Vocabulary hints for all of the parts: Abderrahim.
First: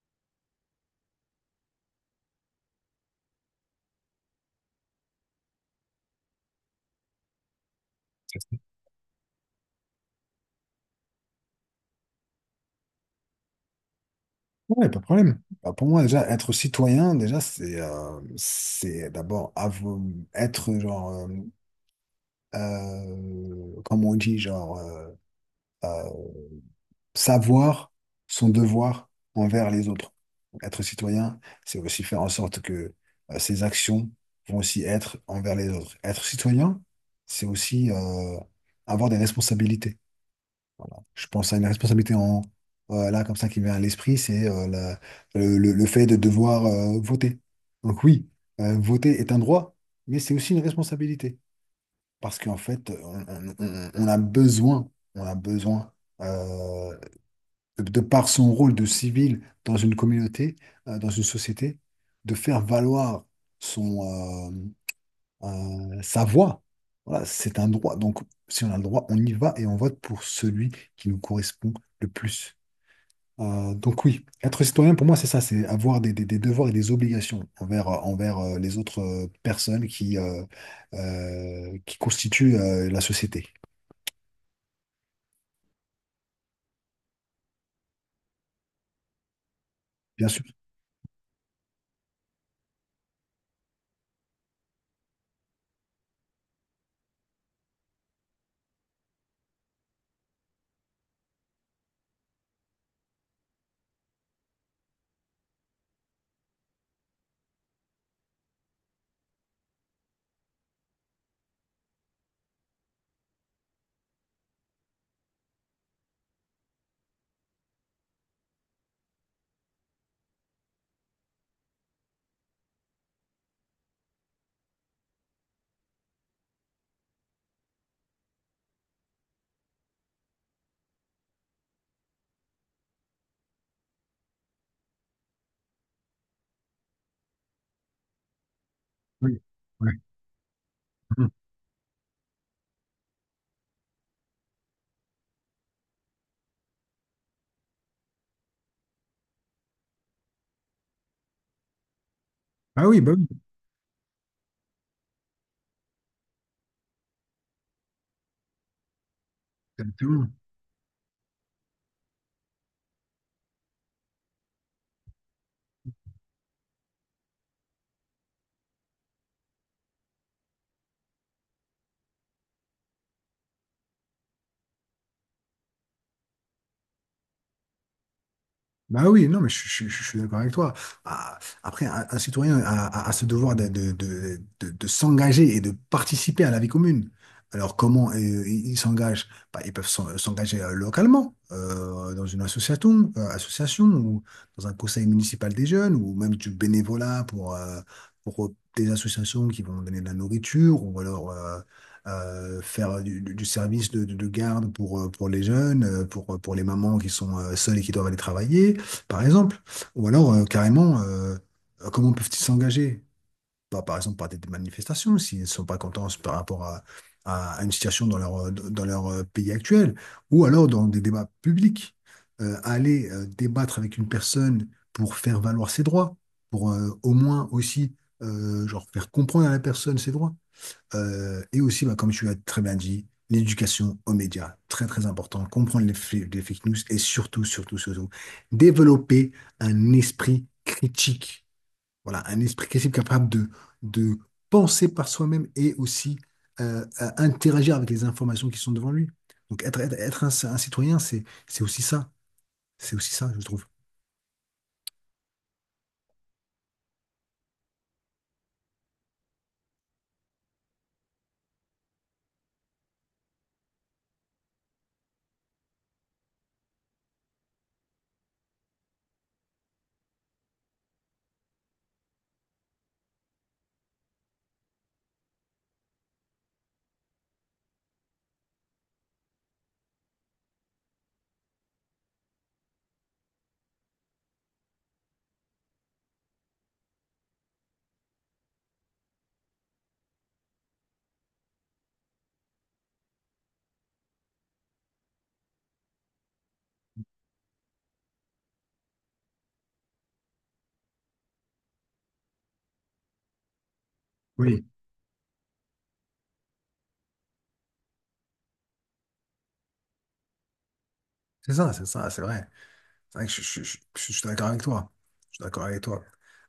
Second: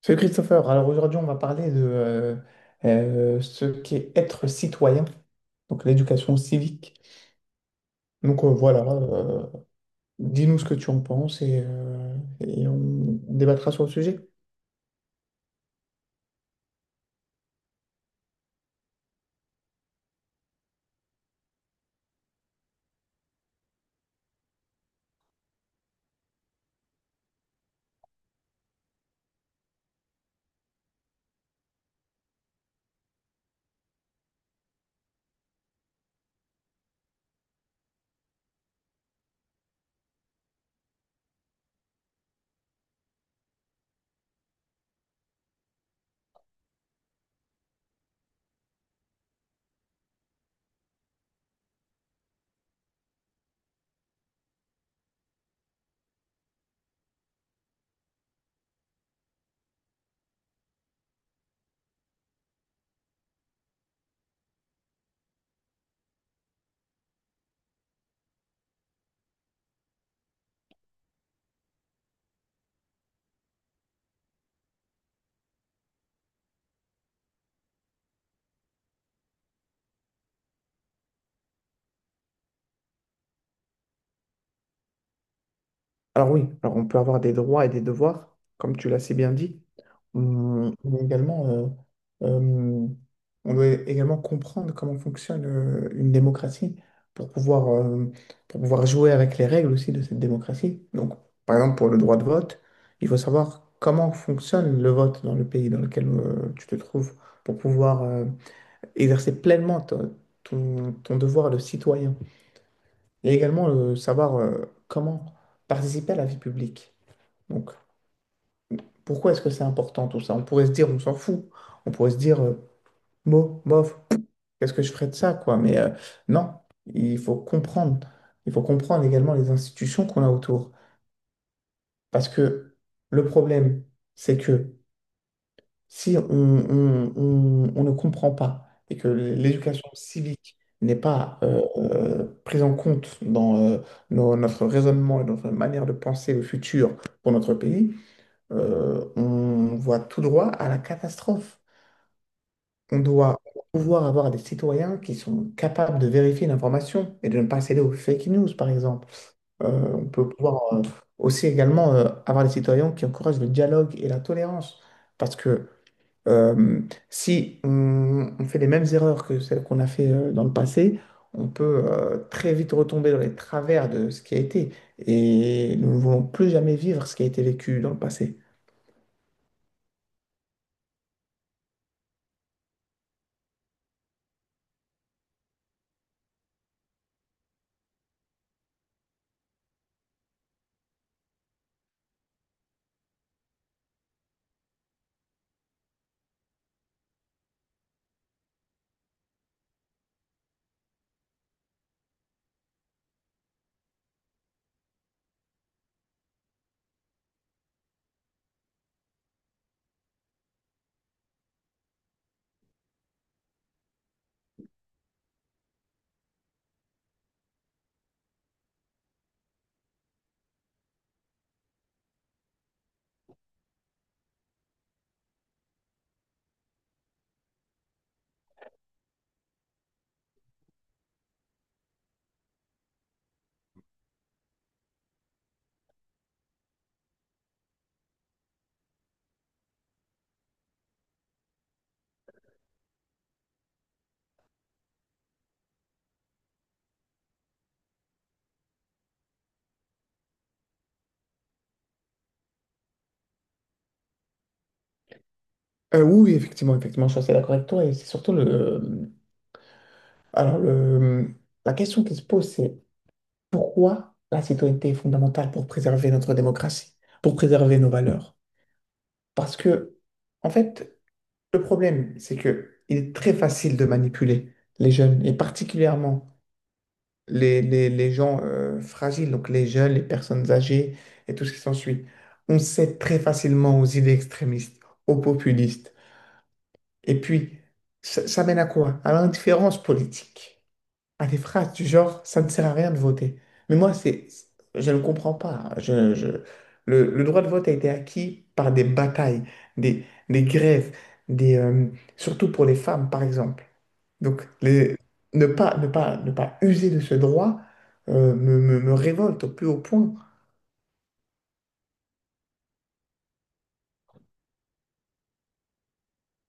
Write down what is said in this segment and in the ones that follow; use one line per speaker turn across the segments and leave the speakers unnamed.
Salut Christopher, alors aujourd'hui on va parler de ce qu'est être citoyen, donc l'éducation civique. Donc euh, voilà, euh, Dis-nous ce que tu en penses et on débattra sur le sujet.
Ouais, pas de problème. Bah, pour moi, déjà, être citoyen, déjà, c'est d'abord avo- être, genre, comme on dit, genre, euh, savoir son devoir envers les autres. Être citoyen, c'est aussi faire en sorte que ses actions vont aussi être envers les autres. Être citoyen, c'est aussi avoir des responsabilités. Voilà. Je pense à une responsabilité en là comme ça qui me vient à l'esprit, c'est le fait de devoir voter. Donc oui, voter est un droit, mais c'est aussi une responsabilité. Parce qu'en fait, on a besoin, on a besoin, euh, de par son rôle de civil dans une communauté, dans une société, de faire valoir son, euh, sa voix. Voilà, c'est un droit. Donc, si on a le droit, on y va et on vote pour celui qui nous correspond le plus. Donc oui, être citoyen pour moi, c'est ça, c'est avoir des devoirs et des obligations envers, envers les autres personnes qui constituent la société.
Alors oui, alors on peut avoir des droits et des devoirs, comme tu l'as si bien dit.
Bien sûr.
On est également, euh, on doit également comprendre comment fonctionne une démocratie pour pouvoir, euh, pour pouvoir jouer avec les règles aussi de cette démocratie. Donc, par exemple, pour le droit de vote, il faut savoir comment fonctionne le vote dans le pays dans lequel tu te trouves pour pouvoir exercer pleinement ton, ton devoir de citoyen. Et également savoir comment participer à la vie publique. Donc, pourquoi est-ce que c'est important tout ça? On pourrait se dire, on s'en fout. On pourrait se dire, bof, qu'est-ce que je ferais de ça, quoi? Non, il faut comprendre. Il faut comprendre également les institutions qu'on a autour. Parce que le problème, c'est que si on ne comprend pas et que
Oui.
l'éducation
Ouais.
civique n'est
Mhm.
pas prise en compte dans notre raisonnement et notre manière de penser le futur pour notre pays, on voit tout droit à la catastrophe.
Ah oui,
On
bah oui,
doit pouvoir avoir des citoyens qui sont capables de vérifier l'information et de ne pas céder aux fake news, par exemple. On peut
exactement.
pouvoir aussi également avoir des citoyens qui encouragent le dialogue et la tolérance. Parce que euh, si on, on fait les mêmes erreurs que celles qu'on a fait dans le passé, on peut très vite retomber dans les travers de ce qui a été. Et nous ne voulons plus jamais vivre ce qui a été vécu dans le passé.
Bah oui, non, mais je suis d'accord avec toi. Ah, après, un citoyen a ce devoir de s'engager et de participer à la vie commune. Alors, comment ils s'engagent? Bah, ils peuvent s'engager localement, dans une association, association ou dans un conseil municipal des jeunes, ou même du bénévolat pour des associations qui vont donner de la nourriture, ou alors faire du service de garde pour les jeunes, pour les mamans qui sont seules et qui doivent aller travailler par exemple. Ou alors, carrément, comment peuvent-ils s'engager? Bah, par exemple, par des manifestations, s'ils ne sont pas contents par rapport à, à une situation dans leur pays actuel, ou alors dans des débats publics. Aller débattre avec une personne pour faire valoir ses droits, pour au moins aussi genre, faire comprendre à la personne ses droits. Et aussi, bah, comme tu l'as très bien dit, l'éducation aux médias, très très important, comprendre les fake news et surtout, surtout, surtout, développer un esprit critique. Voilà, un esprit critique capable de penser par soi-même et aussi à interagir avec les informations qui sont devant lui. Donc être un citoyen, c'est aussi ça, c'est aussi ça, je trouve.
Oui, oui, effectivement, effectivement, je suis assez d'accord avec toi. Et c'est surtout le. Alors, le... la question qui se pose, c'est pourquoi la citoyenneté est fondamentale pour préserver notre démocratie, pour préserver nos valeurs? Parce que, en fait, le problème, c'est que il est très facile de manipuler les jeunes, et particulièrement les, les gens fragiles, donc les jeunes, les personnes âgées et tout ce qui s'ensuit. On cède très facilement aux idées extrémistes, aux populistes. Et puis, ça mène à quoi? À l'indifférence politique. À des phrases du genre, ça ne sert à rien de voter. Mais moi, c'est, je ne comprends pas, hein. Le droit de vote a été acquis par des batailles, des, des grèves, des, euh, surtout pour les femmes, par exemple. Donc,
Oui.
les- Ne pas, ne pas, ne pas user de ce droit me, me révolte au plus haut point.
C'est ça, c'est ça, c'est vrai. C'est vrai que je suis d'accord avec toi. Je suis d'accord avec toi.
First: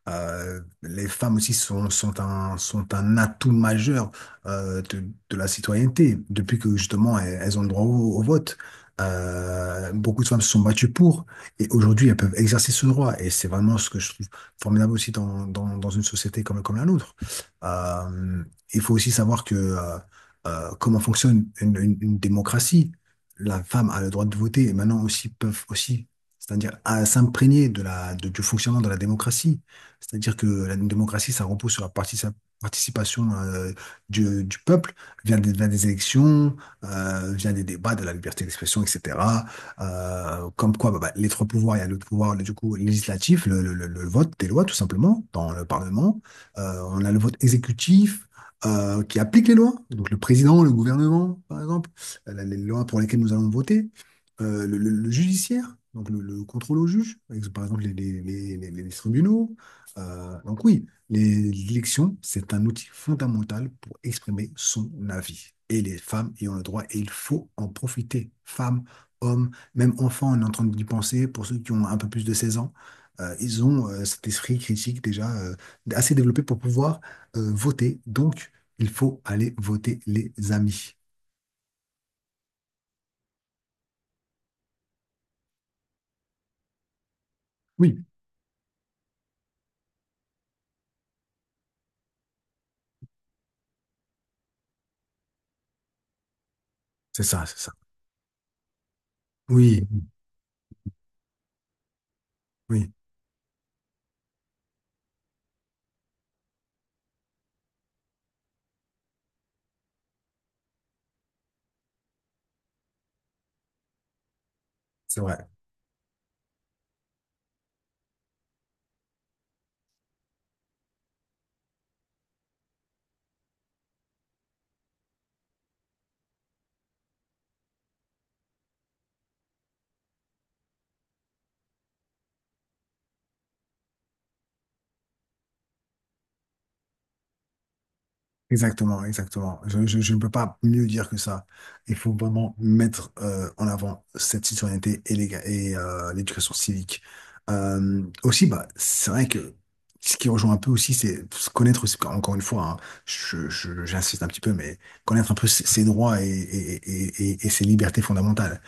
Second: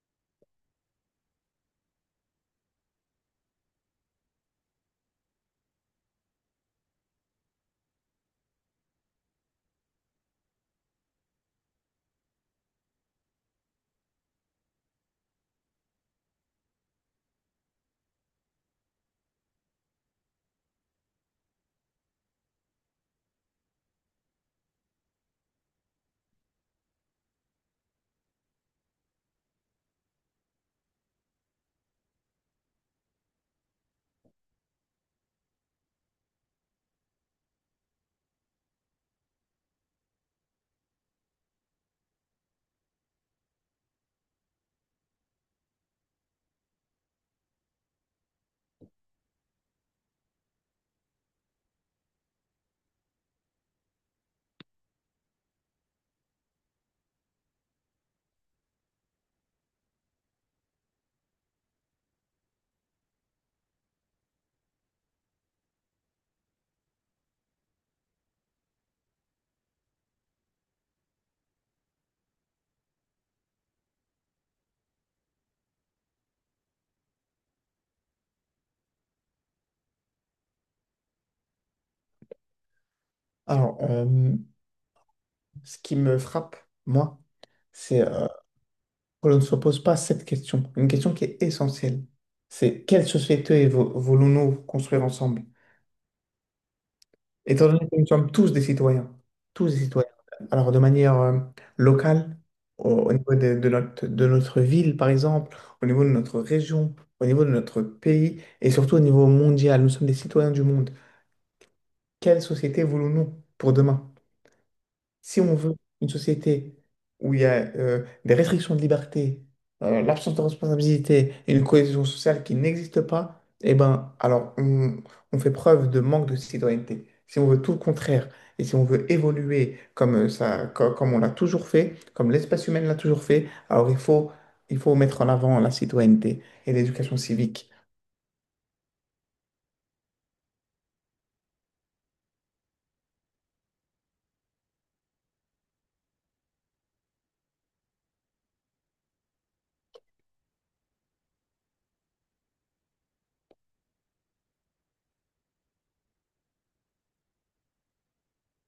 Les femmes aussi sont un atout majeur euh, de, de la citoyenneté, depuis que justement elles, elles ont le droit au vote. Beaucoup de femmes se sont battues pour, et aujourd'hui elles peuvent exercer ce droit. Et c'est vraiment ce que je trouve formidable aussi dans une société comme, comme la nôtre. Euh, il faut aussi savoir que comment fonctionne une une démocratie. La femme a le droit de voter et maintenant aussi peuvent aussi c'est-à-dire à s'imprégner de la, du fonctionnement de la démocratie. C'est-à-dire que la démocratie, ça repose sur la participation du peuple via des élections, via des débats, de la liberté d'expression, etc. Comme quoi, bah, bah, les trois pouvoirs, il y a le pouvoir du coup législatif, le vote des lois tout simplement dans le Parlement. On a le vote exécutif, qui applique les lois, donc le président, le gouvernement, par exemple, les lois pour lesquelles nous allons voter, le judiciaire, donc le contrôle au juge, avec, par exemple les tribunaux. Donc oui, l'élection, c'est un outil fondamental pour exprimer son avis. Et les femmes y ont le droit et il faut en profiter. Femmes, hommes, même enfants, on est en train d'y penser, pour ceux qui ont un peu plus de 16 ans, ils ont cet esprit critique déjà assez développé pour pouvoir voter. Donc, il faut aller voter les amis.
Alors, ce qui me frappe, moi, c'est
Oui,
que l'on ne se pose pas cette question, une question qui est essentielle. C'est quelle société voulons-nous construire ensemble?
c'est ça, c'est
Étant
ça.
donné que nous sommes tous des
Oui,
citoyens, alors de manière locale, au,
oui,
au niveau de notre ville par exemple, au niveau de notre région, au niveau de notre pays et surtout au niveau mondial, nous sommes des citoyens du monde. Quelle société voulons-nous pour demain?
c'est vrai.
Si on veut une société où il y a des restrictions de liberté, l'absence de responsabilité et une cohésion sociale qui n'existe pas, eh ben, alors on fait preuve de manque de citoyenneté. Si on veut tout le contraire et si on veut évoluer comme comme on l'a toujours fait, comme l'espèce humaine l'a toujours fait, alors il faut mettre en avant la citoyenneté et l'éducation civique.
Exactement, exactement. Je ne peux pas mieux dire que ça. Il faut vraiment mettre en avant cette citoyenneté et l'éducation civique. Aussi, bah, c'est vrai que ce qui rejoint un peu aussi, c'est se connaître, aussi, encore une fois, hein, j'insiste un petit peu, mais connaître un peu ses droits et ses libertés fondamentales,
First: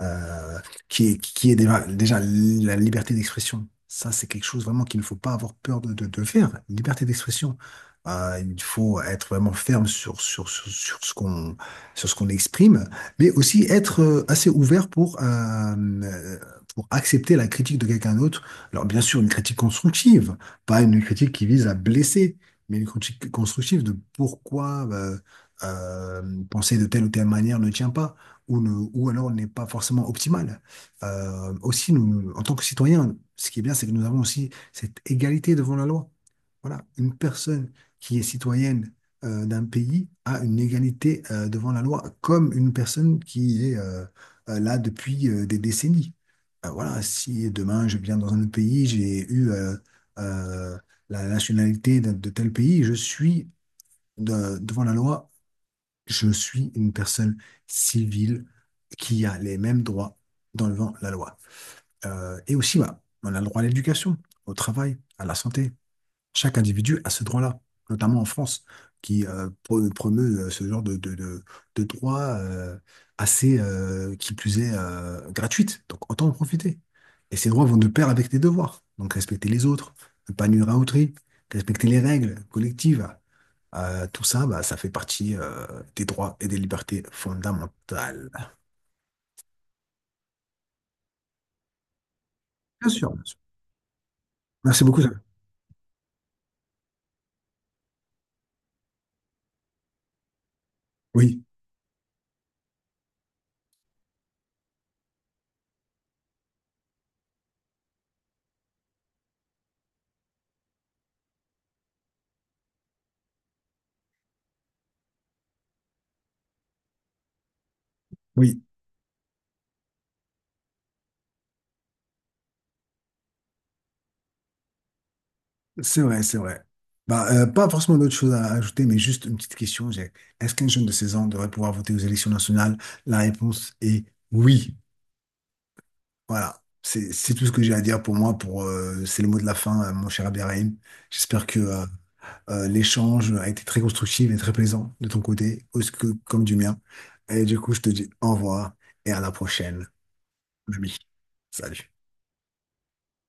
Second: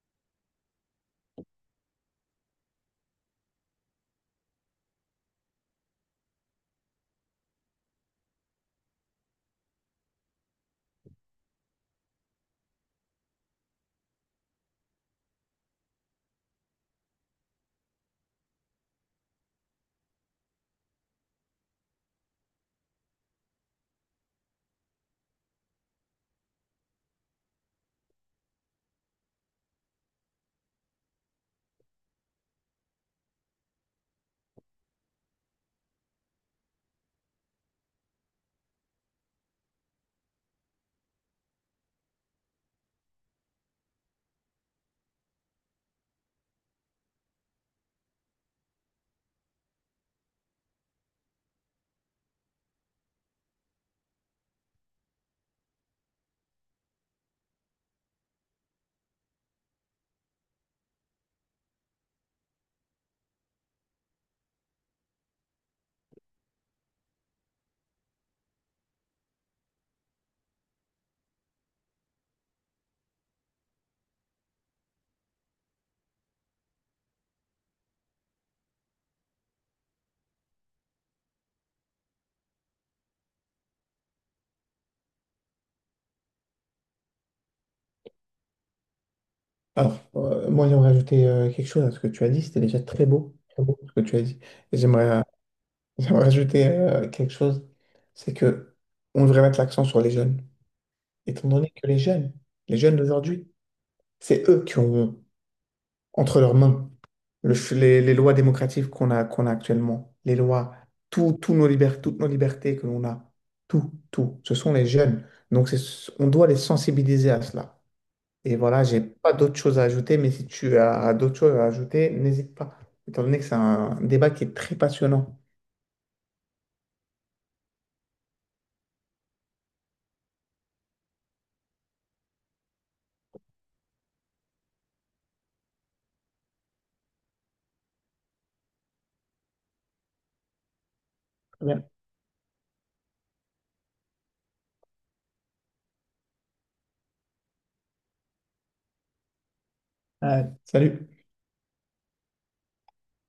euh, qui est déjà, déjà la liberté d'expression. Ça, c'est quelque chose vraiment qu'il ne faut pas avoir peur de faire. Liberté d'expression, il faut être vraiment ferme sur ce sur ce qu'on exprime, mais aussi être assez ouvert pour accepter la critique de quelqu'un d'autre. Alors, bien sûr, une critique constructive, pas une critique qui vise à blesser, mais une critique constructive de pourquoi penser de telle ou telle manière ne tient pas, ou, ne, ou alors n'est pas forcément optimale. Aussi, nous, en tant que citoyens, ce qui est bien, c'est que nous avons aussi cette égalité devant la loi. Voilà, une personne qui est citoyenne d'un pays a une égalité devant la loi, comme une personne qui est là depuis des décennies. Voilà, si demain je viens dans un autre pays, j'ai eu euh, la nationalité de tel pays, je suis devant la loi, je suis une personne civile qui a les mêmes droits devant la loi. Et aussi, bah, on a le droit à l'éducation, au travail, à la santé. Chaque individu a ce droit-là, notamment en France, qui promeut ce genre de droit assez, qui plus est, gratuite. Donc autant en profiter. Et ces droits vont de pair avec tes devoirs. Donc respecter les autres, ne pas nuire à autrui, respecter les règles collectives. Tout ça, bah, ça fait partie des droits et des libertés fondamentales.
Alors, moi, j'aimerais ajouter quelque chose à ce que tu as dit. C'était déjà
Bien sûr, bien sûr.
très beau ce que tu as dit. Et
Merci beaucoup.
j'aimerais
Sam.
j'aimerais ajouter quelque chose, c'est que on devrait mettre l'accent sur les jeunes,
Oui,
étant donné que les jeunes d'aujourd'hui, c'est eux qui ont entre leurs mains les lois démocratiques qu'on a, qu'on a actuellement, les lois, tout, tout nos toutes nos libertés que l'on a, tout, tout, ce sont les jeunes. Donc on doit les sensibiliser à cela. Et
oui.
voilà, j'ai pas d'autres choses à ajouter, mais si tu as d'autres choses à ajouter, n'hésite pas, étant donné que c'est un débat qui est très passionnant.
C'est vrai, c'est vrai. Bah, pas forcément d'autres choses à ajouter, mais juste une petite question. Est-ce qu'un jeune de 16 ans devrait pouvoir voter aux élections nationales? La réponse est oui. Voilà. C'est tout ce que j'ai à dire pour moi. Pour, c'est le mot de la fin, mon cher Abderrahim. J'espère que
Très bien.
l'échange a été très constructif et très plaisant de ton côté, aussi que, comme du mien. Et du coup, je te dis au revoir et à la prochaine, mon ami.
Salut.
Salut.